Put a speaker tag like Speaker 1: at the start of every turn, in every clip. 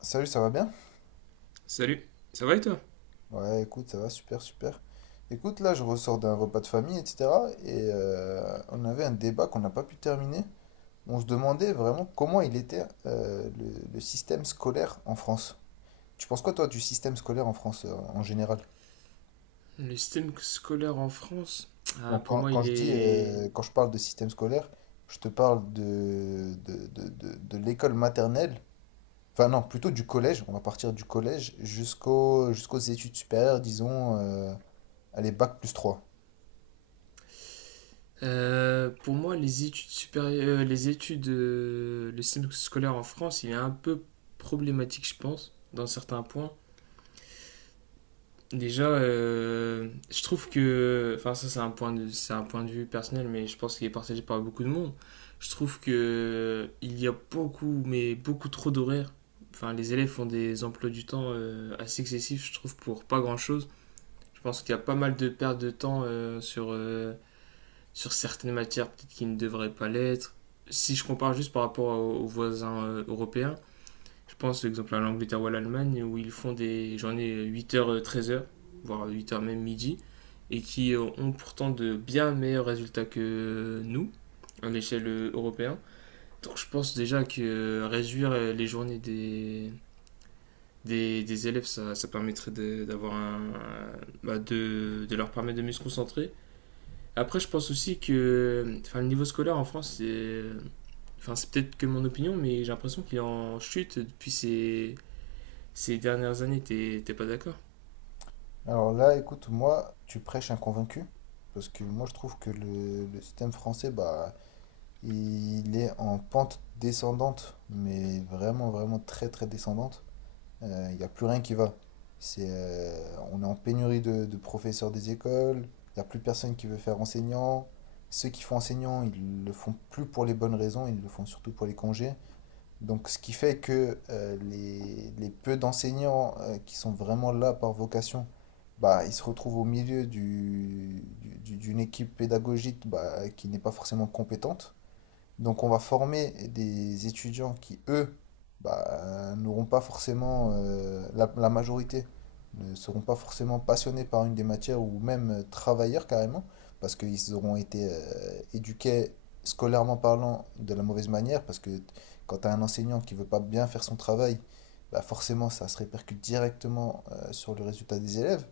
Speaker 1: Salut, ça va bien?
Speaker 2: Salut, ça va et toi?
Speaker 1: Ouais, écoute, ça va, super, super. Écoute, là, je ressors d'un repas de famille, etc. Et on avait un débat qu'on n'a pas pu terminer. On se demandait vraiment comment il était le système scolaire en France. Tu penses quoi, toi, du système scolaire en France en général?
Speaker 2: Le système scolaire en France, ah,
Speaker 1: Donc,
Speaker 2: pour moi, il est.
Speaker 1: quand je parle de système scolaire, je te parle de l'école maternelle. Enfin, non, plutôt du collège. On va partir du collège jusqu'aux études supérieures, disons, allez, bac plus 3.
Speaker 2: Pour moi, les études supérieures, les études, le système scolaire en France, il est un peu problématique, je pense, dans certains points. Déjà, je trouve que, enfin, ça, c'est c'est un point de vue personnel, mais je pense qu'il est partagé par beaucoup de monde. Je trouve que il y a beaucoup, mais beaucoup trop d'horaires. Enfin, les élèves font des emplois du temps assez excessifs, je trouve, pour pas grand-chose. Je pense qu'il y a pas mal de pertes de temps sur certaines matières peut-être qui ne devraient pas l'être. Si je compare juste par rapport aux voisins européens, je pense par exemple à l'Angleterre ou à l'Allemagne où ils font des journées huit heures treize heures voire huit heures même midi, et qui ont pourtant de bien meilleurs résultats que nous à l'échelle européenne. Donc je pense déjà que réduire les journées des élèves, ça permettrait d'avoir un- bah, de leur permettre de mieux se concentrer après, je pense aussi que enfin, le niveau scolaire en France, c'est enfin, c'est peut-être que mon opinion, mais j'ai l'impression qu'il est en chute depuis ces dernières années. T'es pas d'accord?
Speaker 1: Alors là, écoute, moi, tu prêches un convaincu, parce que moi, je trouve que le système français, bah, il est en pente descendante, mais vraiment, vraiment très, très descendante. Il n'y a plus rien qui va. On est en pénurie de professeurs des écoles, il n'y a plus personne qui veut faire enseignant. Ceux qui font enseignant, ils le font plus pour les bonnes raisons, ils le font surtout pour les congés. Donc, ce qui fait que les peu d'enseignants qui sont vraiment là par vocation, bah, ils se retrouvent au milieu d'une équipe pédagogique, bah, qui n'est pas forcément compétente. Donc on va former des étudiants qui, eux, bah, n'auront pas forcément, la majorité, ne seront pas forcément passionnés par une des matières ou même travailleurs carrément, parce qu'ils auront été éduqués scolairement parlant de la mauvaise manière, parce que quand tu as un enseignant qui veut pas bien faire son travail, bah forcément ça se répercute directement sur le résultat des élèves.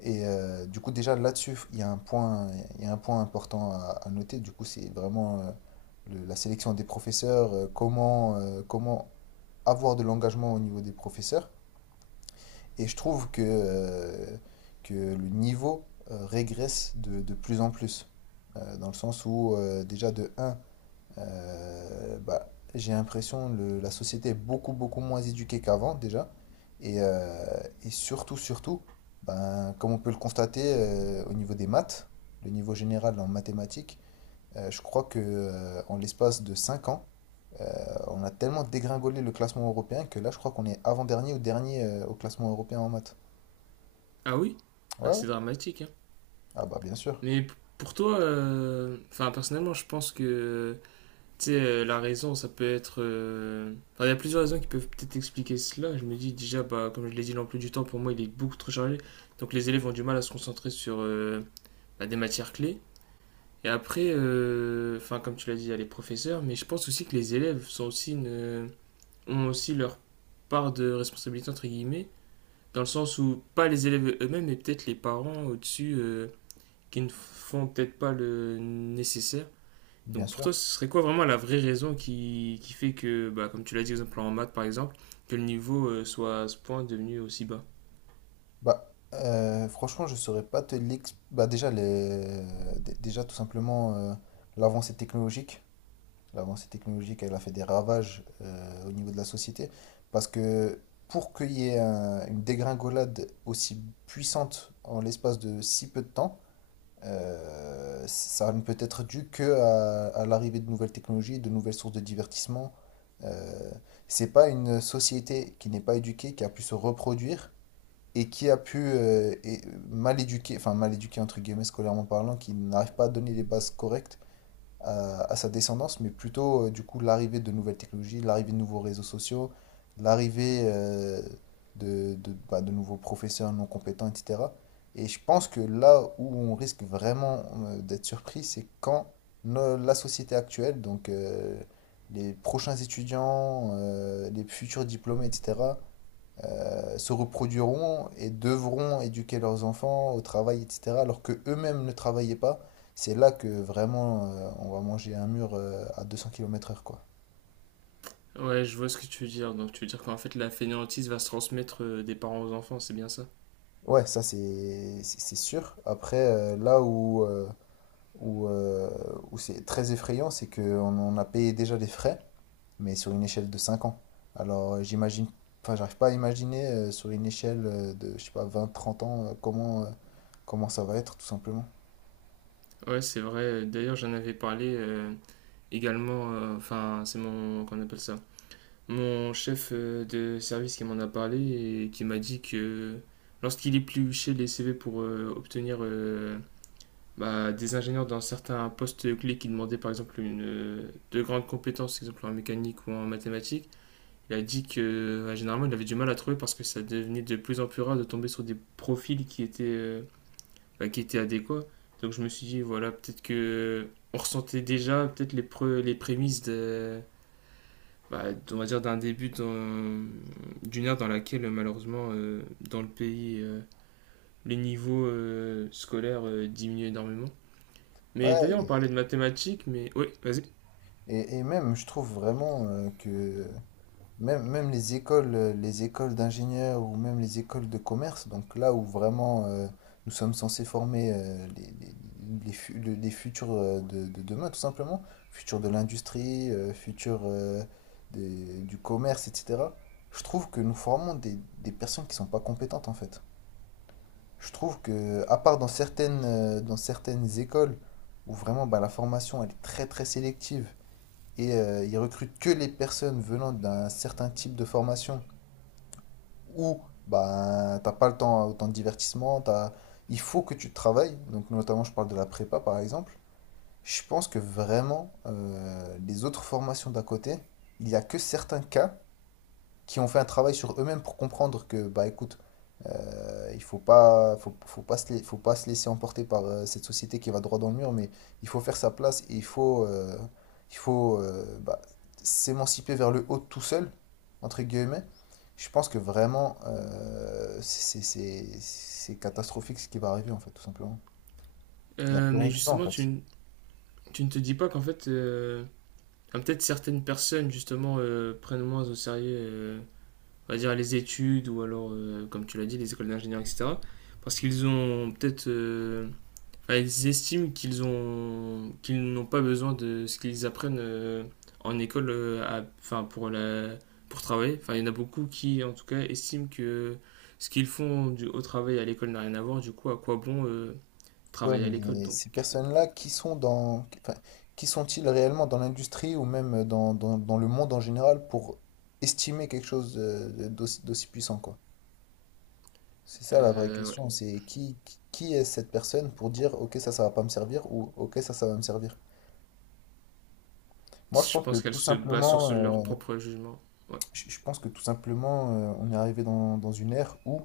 Speaker 1: Et du coup, déjà là-dessus, il y a un point, il y a un point important à noter. Du coup, c'est vraiment la sélection des professeurs, comment avoir de l'engagement au niveau des professeurs. Et je trouve que le niveau régresse de plus en plus. Dans le sens où, déjà, de un, bah, j'ai l'impression que la société est beaucoup, beaucoup moins éduquée qu'avant déjà. Et, euh, et surtout, surtout, ben, comme on peut le constater au niveau des maths, le niveau général en mathématiques, je crois que en l'espace de 5 ans, euh, on a tellement dégringolé le classement européen que là, je crois qu'on est avant-dernier ou dernier au classement européen en maths.
Speaker 2: Ah oui?
Speaker 1: Ouais,
Speaker 2: Ah,
Speaker 1: ouais.
Speaker 2: c'est dramatique, hein.
Speaker 1: Ah bah bien sûr,
Speaker 2: Mais pour toi, enfin, personnellement, je pense que tu sais, la raison, ça peut être. Enfin, il y a plusieurs raisons qui peuvent peut-être expliquer cela. Je me dis déjà, bah, comme je l'ai dit, l'emploi du temps, pour moi, il est beaucoup trop chargé. Donc les élèves ont du mal à se concentrer sur bah, des matières clés. Et après, enfin, comme tu l'as dit, il y a les professeurs, mais je pense aussi que les élèves sont ont aussi leur part de responsabilité, entre guillemets, dans le sens où pas les élèves eux-mêmes, mais peut-être les parents au-dessus qui ne font peut-être pas le nécessaire.
Speaker 1: bien
Speaker 2: Donc pour
Speaker 1: sûr.
Speaker 2: toi, ce serait quoi vraiment la vraie raison qui fait que, bah, comme tu l'as dit, exemple en maths par exemple, que le niveau soit à ce point devenu aussi bas?
Speaker 1: Bah, franchement, je saurais pas te l'expliquer. Bah, déjà, déjà, tout simplement, l'avancée technologique. L'avancée technologique, elle a fait des ravages au niveau de la société. Parce que pour qu'il y ait une dégringolade aussi puissante en l'espace de si peu de temps, ça ne peut être dû que à l'arrivée de nouvelles technologies, de nouvelles sources de divertissement. Euh, c'est pas une société qui n'est pas éduquée qui a pu se reproduire et qui a pu mal éduquer, enfin mal éduquer entre guillemets scolairement parlant, qui n'arrive pas à donner les bases correctes à sa descendance, mais plutôt du coup l'arrivée de nouvelles technologies, l'arrivée de nouveaux réseaux sociaux, l'arrivée de nouveaux professeurs non compétents, etc. Et je pense que là où on risque vraiment d'être surpris, c'est quand la société actuelle, donc les prochains étudiants, les futurs diplômés, etc., se reproduiront et devront éduquer leurs enfants au travail, etc., alors que eux-mêmes ne travaillaient pas, c'est là que vraiment on va manger un mur à 200 km/h, quoi.
Speaker 2: Ouais, je vois ce que tu veux dire. Donc tu veux dire qu'en fait la fainéantise va se transmettre des parents aux enfants, c'est bien ça?
Speaker 1: Ouais, ça c'est sûr. Après, où, euh, où c'est très effrayant, c'est qu'on on a payé déjà des frais, mais sur une échelle de 5 ans. Alors j'imagine, enfin j'arrive pas à imaginer sur une échelle de, je sais pas, 20-30 ans, comment ça va être tout simplement.
Speaker 2: Ouais, c'est vrai. D'ailleurs, j'en avais parlé également. Enfin, c'est mon. Qu'on appelle ça? Mon chef de service qui m'en a parlé et qui m'a dit que lorsqu'il épluchait les CV pour obtenir bah, des ingénieurs dans certains postes clés qui demandaient par exemple une, de grandes compétences, exemple en mécanique ou en mathématiques, il a dit que bah, généralement il avait du mal à trouver parce que ça devenait de plus en plus rare de tomber sur des profils qui étaient. Bah, qui était adéquat. Donc je me suis dit, voilà, peut-être que on ressentait déjà peut-être les prémices de, bah, on va dire d'une ère dans laquelle malheureusement dans le pays les niveaux scolaires diminuent énormément. Mais d'ailleurs on
Speaker 1: Ouais.
Speaker 2: parlait de mathématiques, mais oui, vas-y.
Speaker 1: Et même, je trouve vraiment que même, même les écoles d'ingénieurs ou même les écoles de commerce, donc là où vraiment nous sommes censés former les futurs de demain, tout simplement, futurs de l'industrie, futurs du commerce, etc. Je trouve que nous formons des personnes qui sont pas compétentes en fait. Je trouve que, à part dans certaines écoles où vraiment, bah, la formation elle est très très sélective, et ils recrutent que les personnes venant d'un certain type de formation où, bah, t'as pas le temps autant de divertissement, t'as... il faut que tu travailles. Donc, notamment, je parle de la prépa par exemple. Je pense que vraiment, les autres formations d'à côté, il y a que certains cas qui ont fait un travail sur eux-mêmes pour comprendre que, bah écoute, il faut pas, faut, faut pas se laisser emporter par cette société qui va droit dans le mur, mais il faut faire sa place et il faut, bah, s'émanciper vers le haut tout seul, entre guillemets. Je pense que vraiment, c'est catastrophique ce qui va arriver, en fait, tout simplement. Il n'y a plus rien
Speaker 2: Mais
Speaker 1: qui va, en
Speaker 2: justement
Speaker 1: fait.
Speaker 2: tu ne te dis pas qu'en fait ah, peut-être certaines personnes justement prennent moins au sérieux on va dire, les études ou alors, comme tu l'as dit, les écoles d'ingénieurs, etc. Parce qu'ils ont peut-être. Enfin, ils estiment qu'ils n'ont pas besoin de ce qu'ils apprennent en école enfin, pour, la, pour travailler. Enfin, il y en a beaucoup qui, en tout cas, estiment que ce qu'ils font au travail à l'école n'a rien à voir. Du coup, à quoi bon
Speaker 1: Ouais,
Speaker 2: travailler à l'école.
Speaker 1: mais
Speaker 2: Donc,
Speaker 1: ces personnes-là, enfin, qui sont-ils réellement dans l'industrie ou même dans, dans le monde en général pour estimer quelque chose d'aussi puissant, quoi? C'est ça la vraie
Speaker 2: ouais.
Speaker 1: question, c'est qui est cette personne pour dire, ok, ça va pas me servir ou ok, ça va me servir. Moi, je
Speaker 2: Je
Speaker 1: pense que
Speaker 2: pense qu'elles
Speaker 1: tout
Speaker 2: se basent sur leur
Speaker 1: simplement,
Speaker 2: propre jugement. Ouais.
Speaker 1: on est arrivé dans une ère où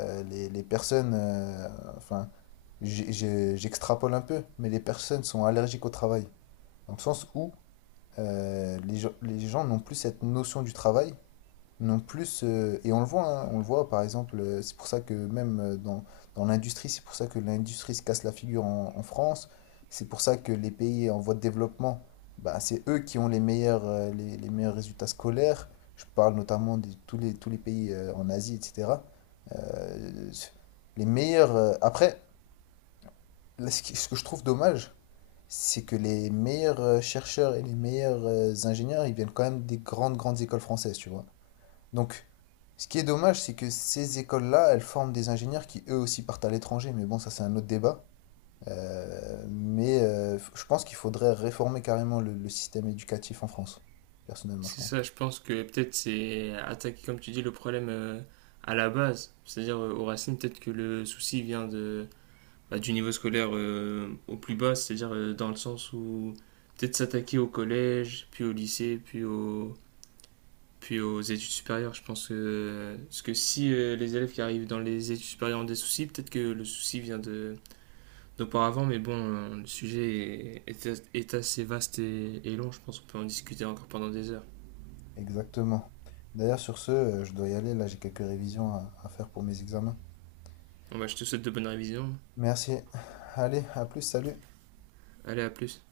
Speaker 1: les personnes, enfin, j'extrapole un peu, mais les personnes sont allergiques au travail. Dans le sens où les gens n'ont plus cette notion du travail, non plus, et on le voit, hein, on le voit par exemple, c'est pour ça que même dans l'industrie, c'est pour ça que l'industrie se casse la figure en France, c'est pour ça que les pays en voie de développement, bah, c'est eux qui ont les meilleurs, les meilleurs résultats scolaires. Je parle notamment de tous les pays en Asie, etc. Euh, les meilleurs. euh, après, Là, ce qui- ce que je trouve dommage, c'est que les meilleurs chercheurs et les meilleurs ingénieurs, ils viennent quand même des grandes, grandes écoles françaises, tu vois. Donc, ce qui est dommage, c'est que ces écoles-là, elles forment des ingénieurs qui eux aussi partent à l'étranger, mais bon, ça c'est un autre débat. Mais je pense qu'il faudrait réformer carrément le système éducatif en France, personnellement, je
Speaker 2: C'est
Speaker 1: pense.
Speaker 2: ça, je pense que peut-être c'est attaquer, comme tu dis, le problème à la base. C'est-à-dire aux racines, peut-être que le souci vient de, bah, du niveau scolaire au plus bas, c'est-à-dire dans le sens où peut-être s'attaquer au collège, puis au lycée, puis aux études supérieures. Je pense que, parce que si les élèves qui arrivent dans les études supérieures ont des soucis, peut-être que le souci vient de, d'auparavant, mais bon, le sujet est assez vaste et long, je pense qu'on peut en discuter encore pendant des heures.
Speaker 1: Exactement. D'ailleurs, sur ce, je dois y aller, là j'ai quelques révisions à faire pour mes examens.
Speaker 2: Bon, bah, je te souhaite de bonnes révisions.
Speaker 1: Merci. Allez, à plus, salut.
Speaker 2: Allez, à plus.